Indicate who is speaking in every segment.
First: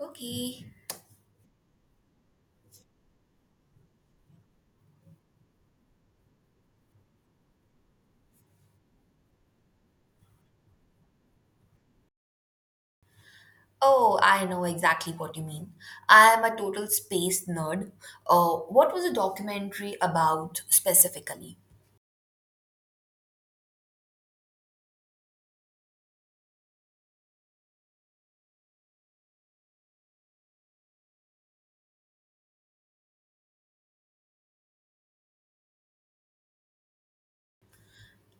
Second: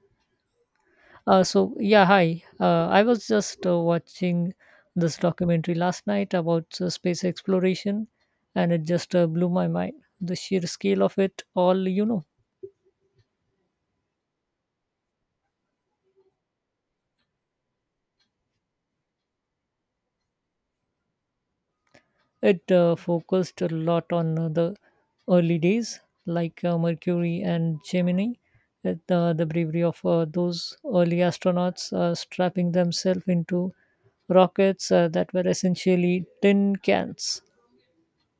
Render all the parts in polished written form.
Speaker 1: Okay.
Speaker 2: So yeah, hi. I was just watching this documentary last night about space exploration, and it just blew my mind. The sheer scale of it all.
Speaker 1: Oh, I know exactly what you mean. I am a total space nerd. What was the documentary about specifically?
Speaker 2: It focused a lot on the early days, like Mercury and Gemini. The bravery of those early astronauts strapping themselves into rockets that were essentially tin cans.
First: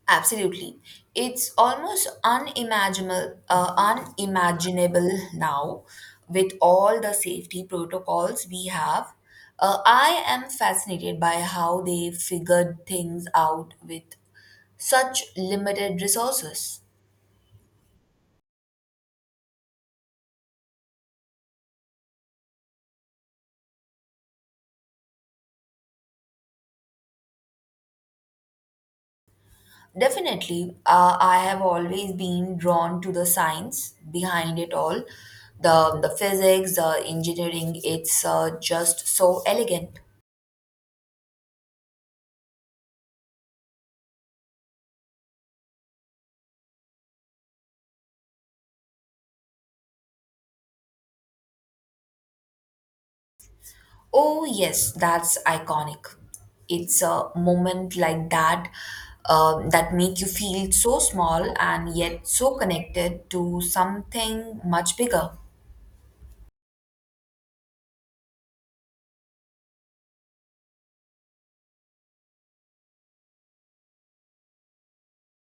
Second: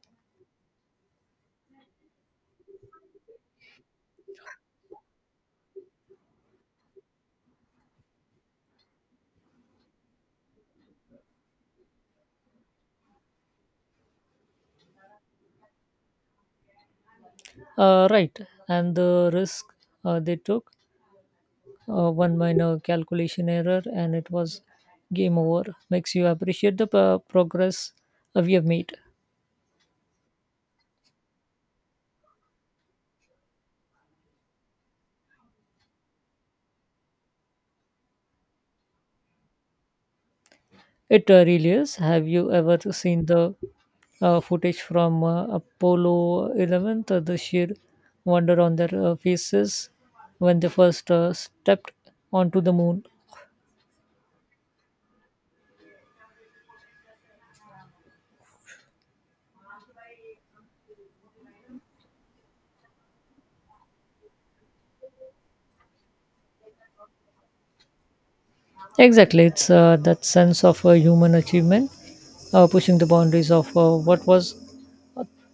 Speaker 1: Absolutely. It's almost unimaginable, unimaginable now with all the safety protocols we have. I am fascinated by how they figured things out with such limited resources.
Speaker 2: Right, and the risk they took. One minor calculation error and it was game over. Makes you appreciate the progress we have made.
Speaker 1: Definitely, I have always been drawn to the science behind it all. The physics, the engineering, it's just so elegant.
Speaker 2: It really is. Have you ever seen the footage from Apollo 11, the sheer wonder on their faces when they first stepped onto the moon?
Speaker 1: Oh, yes, that's iconic. It's a moment like that that make you feel so small and yet so connected to something much bigger.
Speaker 2: Exactly. It's that sense of human achievement, pushing the boundaries of uh, what was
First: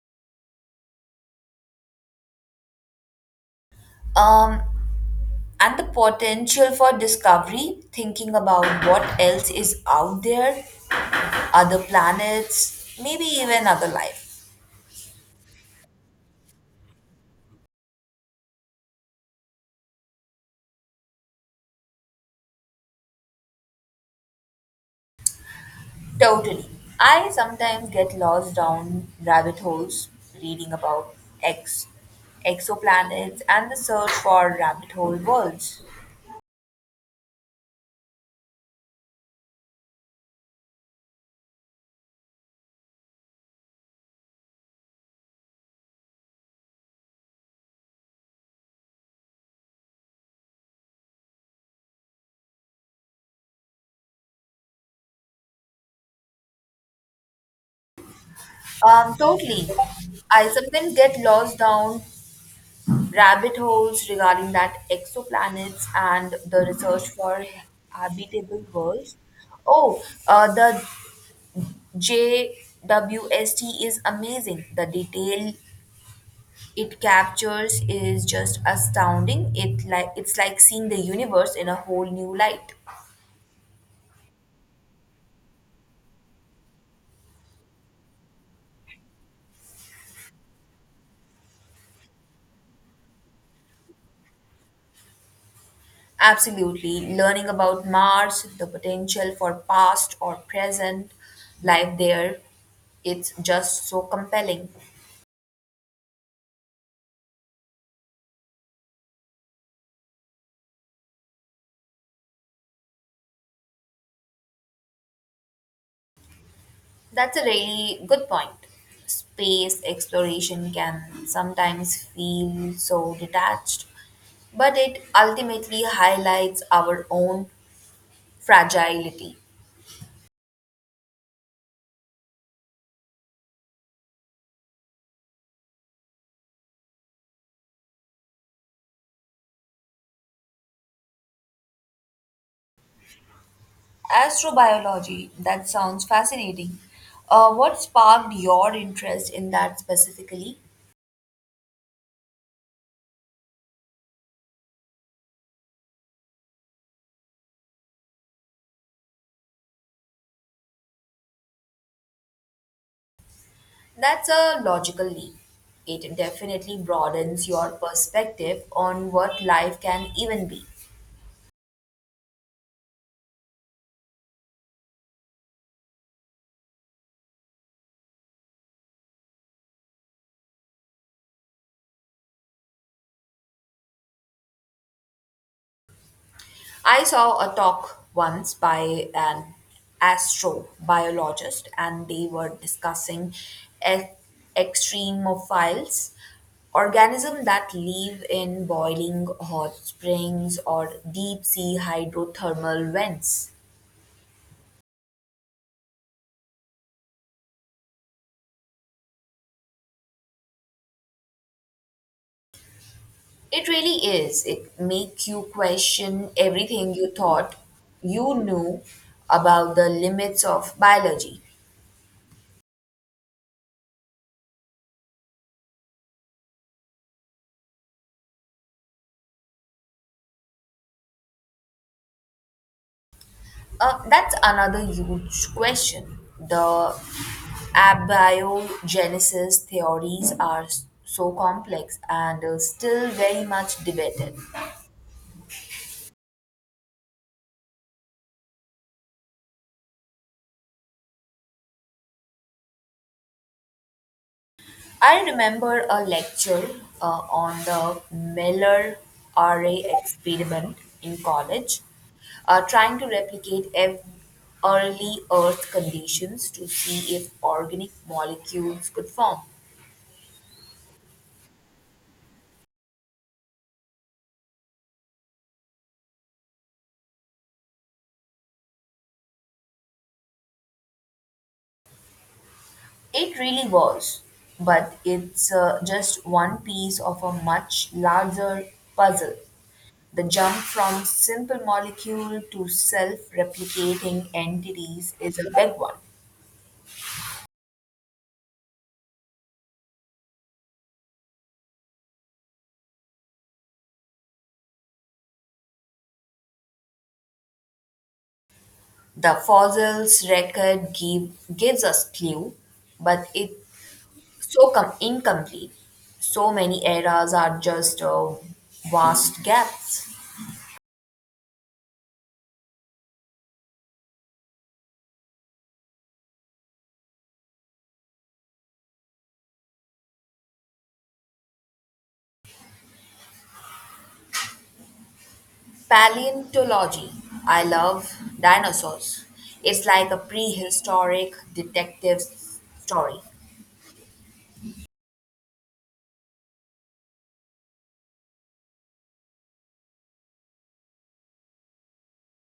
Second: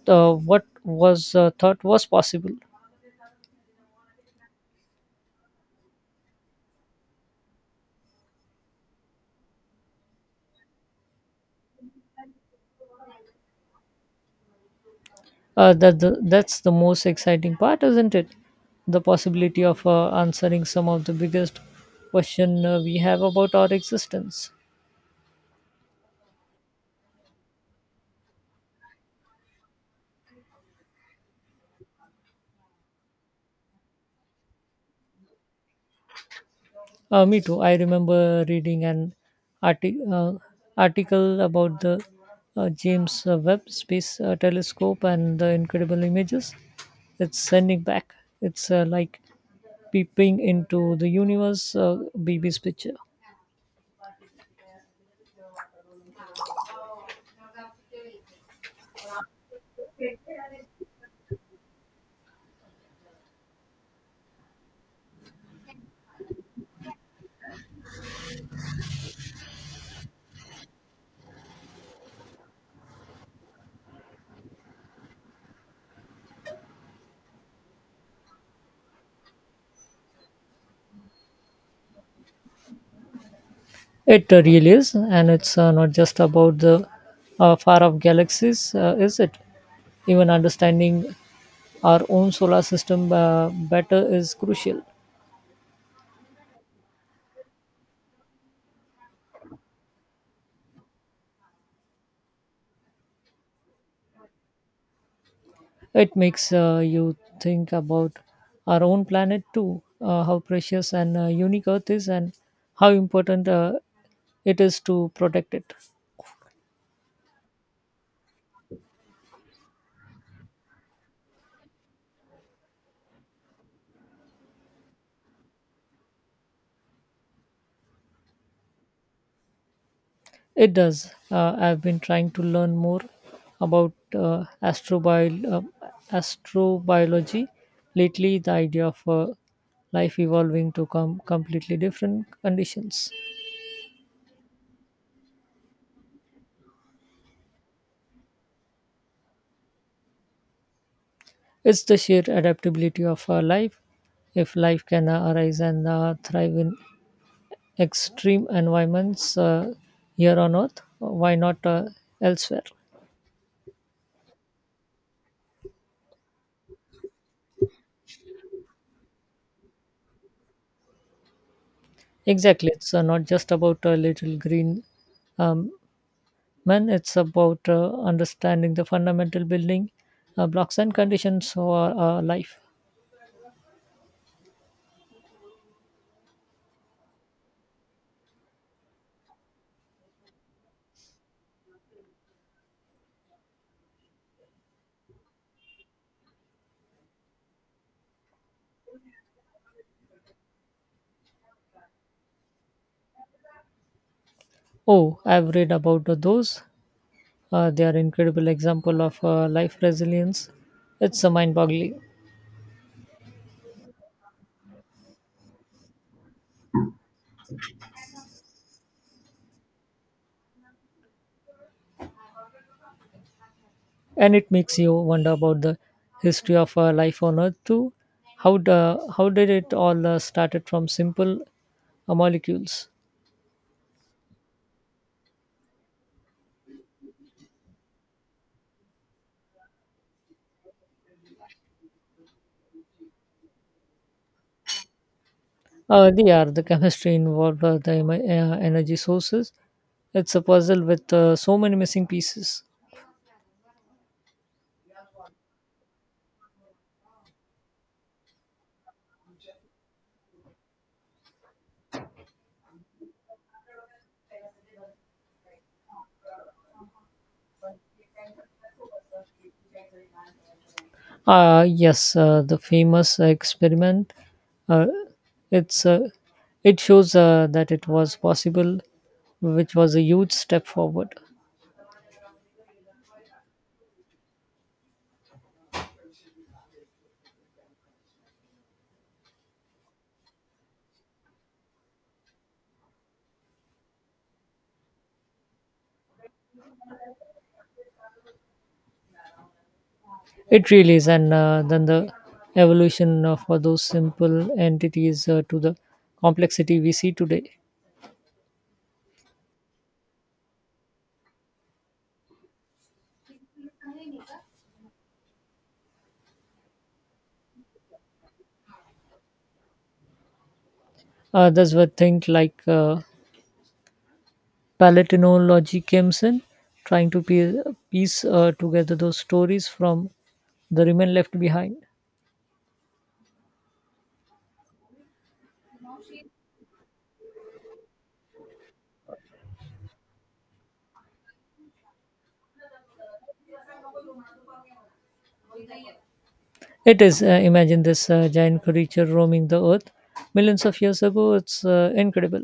Speaker 2: uh, what was thought was possible.
Speaker 1: Um, and the potential for discovery, thinking about what else is out there, other planets, maybe even other life.
Speaker 2: That's the most exciting part, isn't it? The possibility of answering some of the biggest question we have about our existence.
Speaker 1: Totally. I sometimes get lost down rabbit holes reading about ex exoplanets and the search for rabbit hole worlds.
Speaker 2: Me too. I remember reading an arti- uh, article about the James Webb Space Telescope and the incredible images it's sending back. It's like peeping into the universe, baby's picture.
Speaker 1: Totally. I sometimes get lost down rabbit holes regarding that exoplanets and the research for habitable worlds. Oh, the JWST is amazing. The detail it captures is just astounding. It like it's like seeing the universe in a whole new light.
Speaker 2: It really is, and it's not just about the far off galaxies, is it? Even understanding our own solar system better is crucial.
Speaker 1: Absolutely, learning about Mars, the potential for past or present life there, it's just so compelling.
Speaker 2: It makes you think about our own planet too, how precious and unique Earth is, and how important it is to protect it.
Speaker 1: That's a really good point. Space exploration can sometimes feel so detached, but it ultimately highlights our own fragility.
Speaker 2: It does. I've been trying to learn more about astrobiology lately, the idea of life evolving to come completely different conditions.
Speaker 1: Astrobiology, that sounds fascinating. What sparked your interest in that specifically?
Speaker 2: It's the sheer adaptability of our life. If life can arise and thrive in extreme environments here on Earth, why not elsewhere?
Speaker 1: That's a logical leap. It definitely broadens your perspective on what life can even be.
Speaker 2: Exactly. It's not just about a little green um, man, it's about understanding the fundamental building blocks and conditions for life.
Speaker 1: I saw a talk once by an astrobiologist, and they were discussing e- extremophiles, organisms that live in boiling hot springs or deep sea hydrothermal vents.
Speaker 2: Oh, I've read about those. They are incredible example of life resilience. It's mind-boggling,
Speaker 1: It really is. It makes you question everything you thought you knew about the limits of biology.
Speaker 2: and it makes you wonder about the history of life on Earth too. How did it all started from simple molecules?
Speaker 1: That's another huge question. The abiogenesis theories are so complex and still very much debated.
Speaker 2: They are the chemistry involved, energy sources. It's a puzzle with so many missing pieces.
Speaker 1: I remember a lecture on the Miller array experiment in college, trying to replicate early Earth conditions to see if organic molecules could form.
Speaker 2: Yes, the famous experiment. Uh, it's uh, it shows that it was possible, which was a huge step forward.
Speaker 1: It really was, but it's just one piece of a much larger puzzle. The jump from simple molecule to self-replicating entities is a big one.
Speaker 2: It really is, and then the evolution for those simple entities to the complexity we see today.
Speaker 1: The gives us clue, but it's incomplete. So many eras are just vast gaps.
Speaker 2: That's where things like palatinology comes in, trying to piece together those stories from the remain left behind.
Speaker 1: Paleontology. I love dinosaurs. It's like a prehistoric detective story.
Speaker 2: It is. Imagine this giant creature roaming the earth millions of years ago. It's incredible.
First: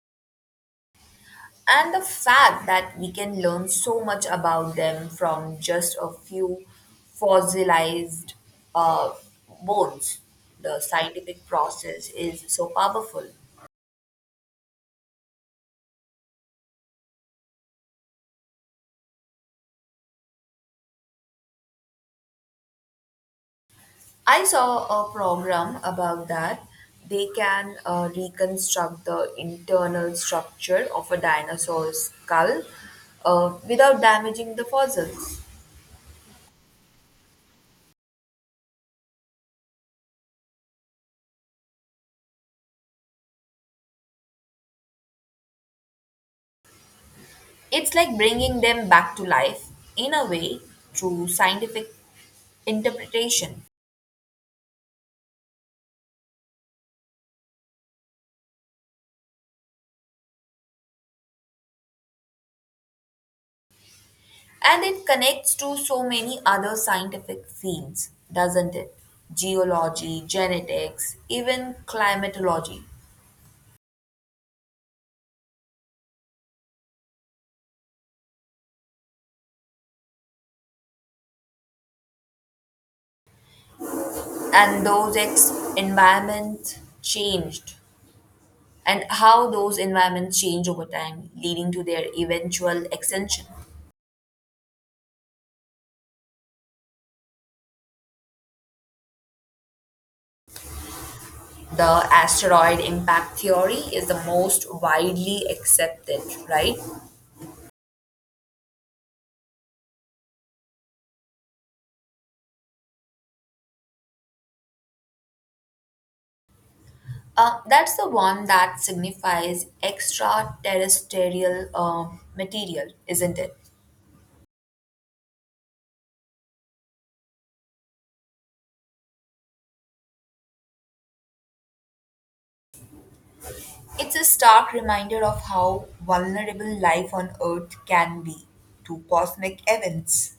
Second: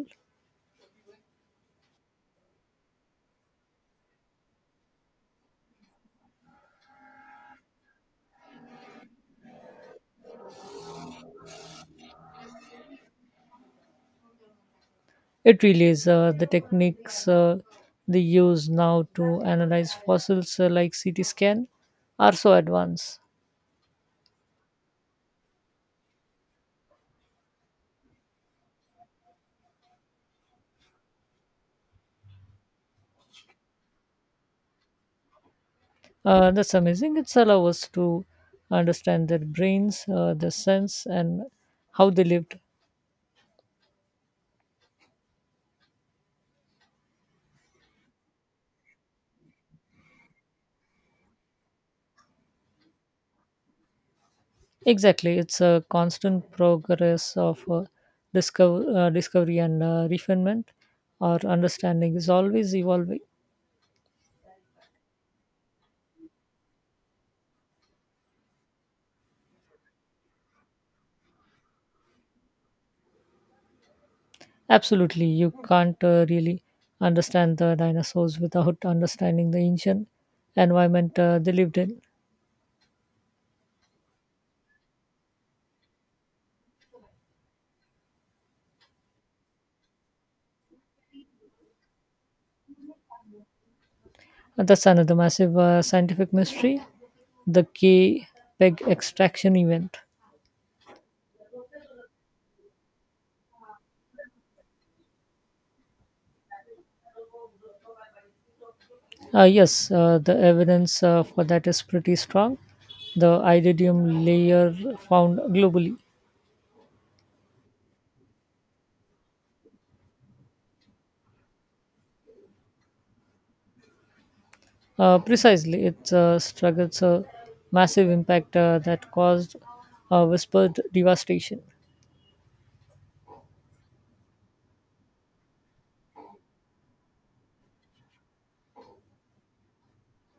Speaker 1: And the fact that we can learn so much about them from just a few fossilized uh, bones, the scientific process is so powerful.
Speaker 2: It really is. The techniques they use now to analyze fossils, like CT scan, are so advanced.
Speaker 1: I saw a program about that. They can reconstruct the internal structure of a dinosaur's skull without damaging the fossils.
Speaker 2: That's amazing. It's allow us to understand their brains, their sense, and how they lived.
Speaker 1: It's like bringing them back to life, in a way, through scientific interpretation.
Speaker 2: Exactly. It's a constant progress of discovery and refinement. Our understanding is always evolving.
Speaker 1: And it connects to so many other scientific fields, doesn't it? Geology, genetics, even climatology.
Speaker 2: Absolutely, you can't really understand the dinosaurs without understanding the ancient environment they lived in.
Speaker 1: And those environment changed and how those environments change over time, leading to their eventual extinction.
Speaker 2: And that's another massive scientific mystery, the K peg extraction event.
Speaker 1: The asteroid impact theory is the most widely accepted, right?
Speaker 2: Yes, the evidence for that is pretty strong. The iridium layer found globally.
Speaker 1: That's the one that signifies extraterrestrial material, isn't it?
Speaker 2: Precisely, it struggles a massive impact that caused whispered devastation.
Speaker 1: It's a stark reminder of how vulnerable life on Earth can be to cosmic events.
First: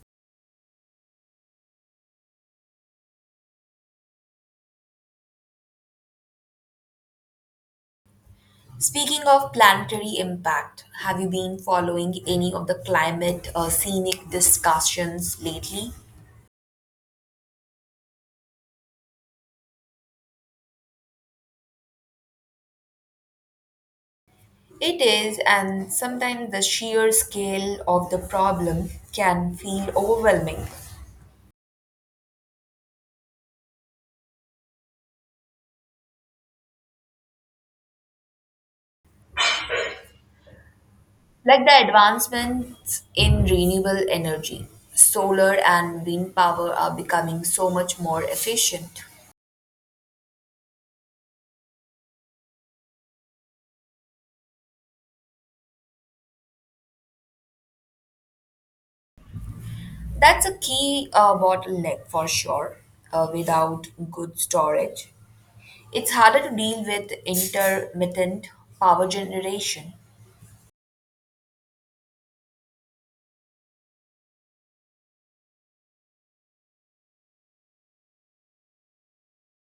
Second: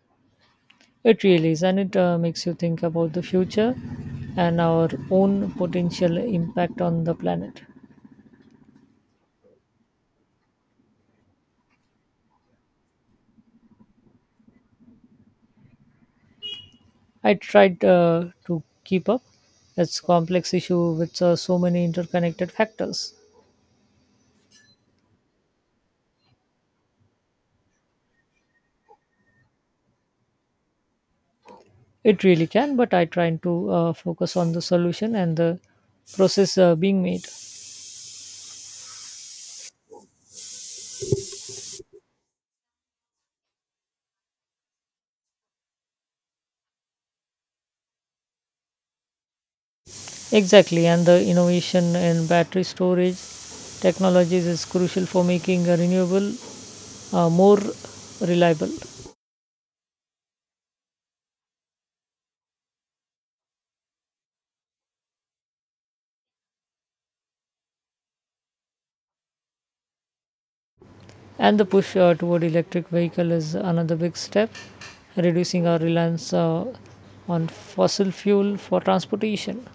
Speaker 2: It really is, and it makes you think about the future and our own potential impact on the planet.
Speaker 1: Speaking of planetary impact, have you been following any of the climate scenic discussions lately?
Speaker 2: I tried to keep up. It's a complex issue with so many interconnected factors.
Speaker 1: It is, and sometimes the sheer scale of the problem can feel overwhelming.
Speaker 2: It really can, but I try to focus on the solution and the process being made.
Speaker 1: Like the advancements in renewable energy, solar and wind power are becoming so much more efficient.
Speaker 2: Exactly, and the innovation in battery storage technologies is crucial for making renewable more reliable.
Speaker 1: That's a key bottleneck for sure. Without good storage, it's harder to deal with intermittent power generation.
Speaker 2: And the push toward electric vehicle is another big step, reducing our reliance on fossil fuel for transportation.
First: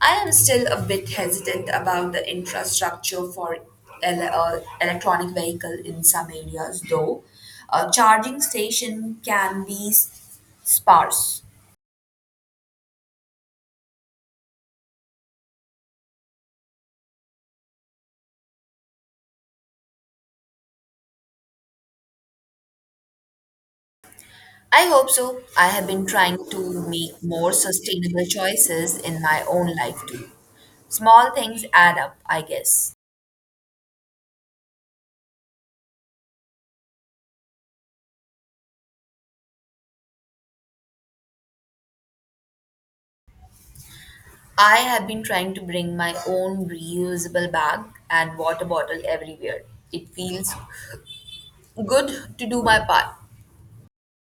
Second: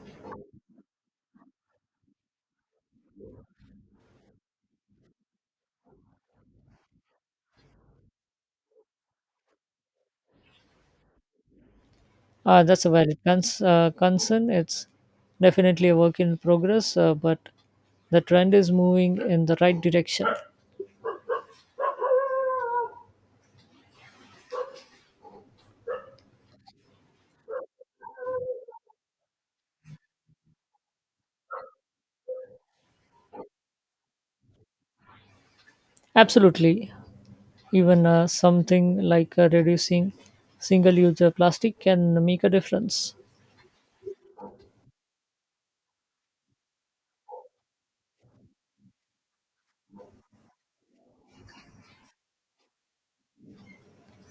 Speaker 1: I am still a bit hesitant about the infrastructure for electronic vehicle in some areas, though. A charging station can be sparse.
Speaker 2: That's a valid concern. It's definitely a work in progress, but the trend is moving in the right direction.
Speaker 1: I hope so. I have been trying to make more sustainable choices in my own life too. Small things add up, I guess.
Speaker 2: Absolutely. Even something like reducing single use plastic can make a difference.
Speaker 1: I have been trying to bring my own reusable bag and water bottle everywhere. It feels good to do my part.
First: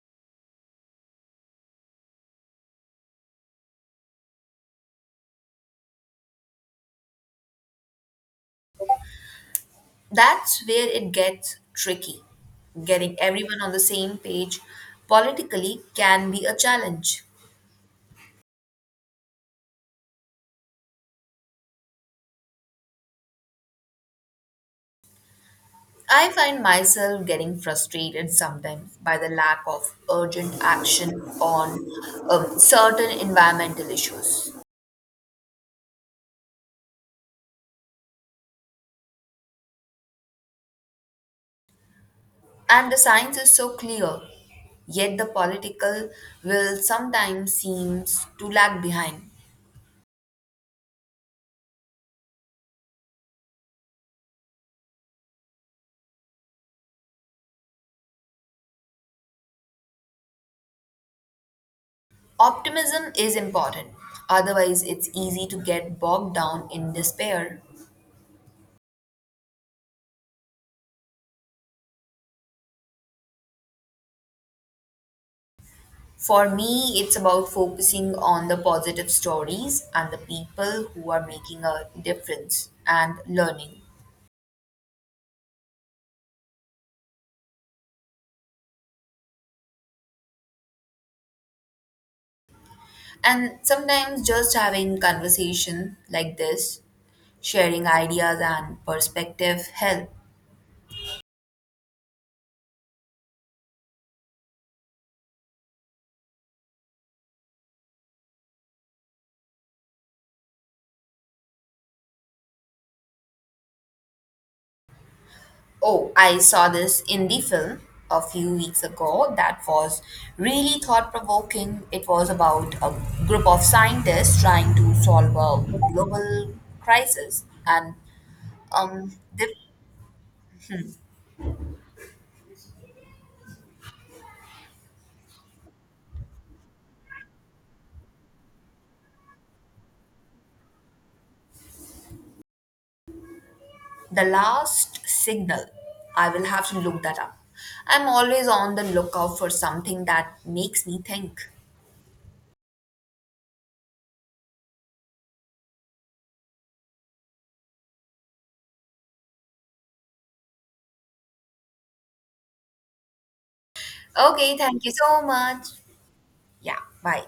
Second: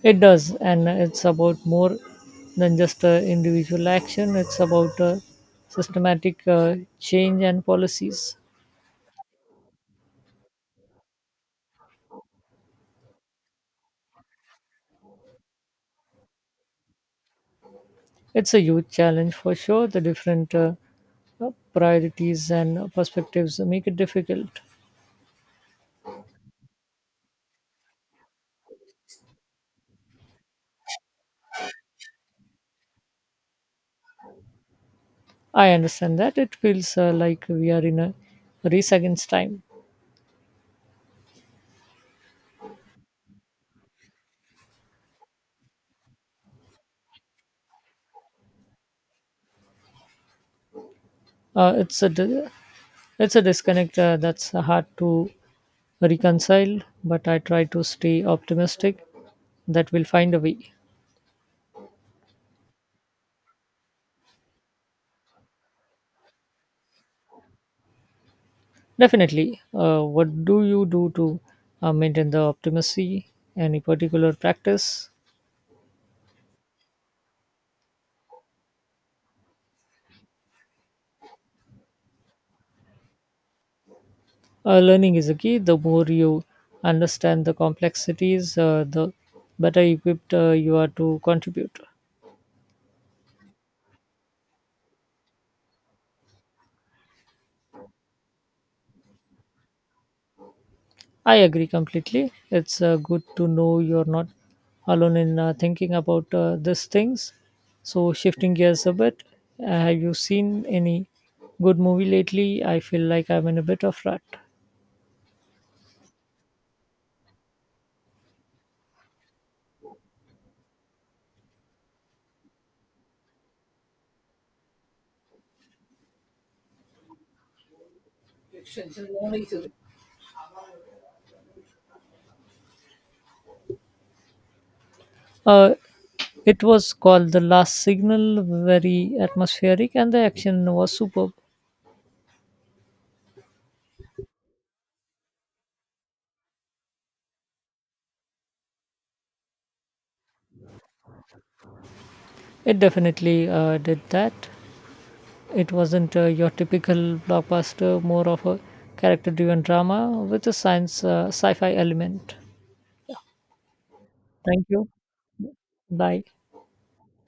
Speaker 2: It does, and it's about more than just individual action. It's about systematic change and policies.
Speaker 1: That's where it gets tricky. Getting everyone on the same page politically can be a challenge.
Speaker 2: It's a huge challenge for sure. The different priorities and perspectives make it difficult.
Speaker 1: I find myself getting frustrated sometimes by the lack of urgent action on certain environmental issues.
Speaker 2: I understand that it feels like we are in a race against time.
Speaker 1: And the science is so clear, yet the political will sometimes seems to lag behind.
Speaker 2: Uh, it's a di- it's a disconnect that's hard to reconcile, but I try to stay optimistic that we'll find a way.
Speaker 1: Optimism is important, otherwise, it's easy to get bogged down in despair.
Speaker 2: Definitely. What do you do to maintain the optimacy? Any particular practice?
Speaker 1: For me, it's about focusing on the positive stories and the people who are making a difference and learning.
Speaker 2: Learning is a key. The more you understand the complexities, the better equipped you are to contribute.
Speaker 1: And sometimes just having conversation like this, sharing ideas and perspective help.
Speaker 2: I agree completely. It's good to know you're not alone in thinking about these things. So, shifting gears a bit, have you seen any good movie lately? I feel like I'm in a bit of rut.
Speaker 1: Oh, I saw this indie film a few weeks ago that was really thought provoking. It was about a group of scientists trying to solve a global crisis and um the,
Speaker 2: Uh, It was called "The Last Signal," very atmospheric, and the action was superb.
Speaker 1: the last signal. I will have to look that up. I'm always on the lookout for something that makes me think.
Speaker 2: It definitely did that. It wasn't your typical blockbuster, more of a character driven drama with a science sci fi element.
Speaker 1: Okay,
Speaker 2: Thank
Speaker 1: thank
Speaker 2: you.
Speaker 1: you so much.
Speaker 2: Bye.
Speaker 1: Yeah, bye.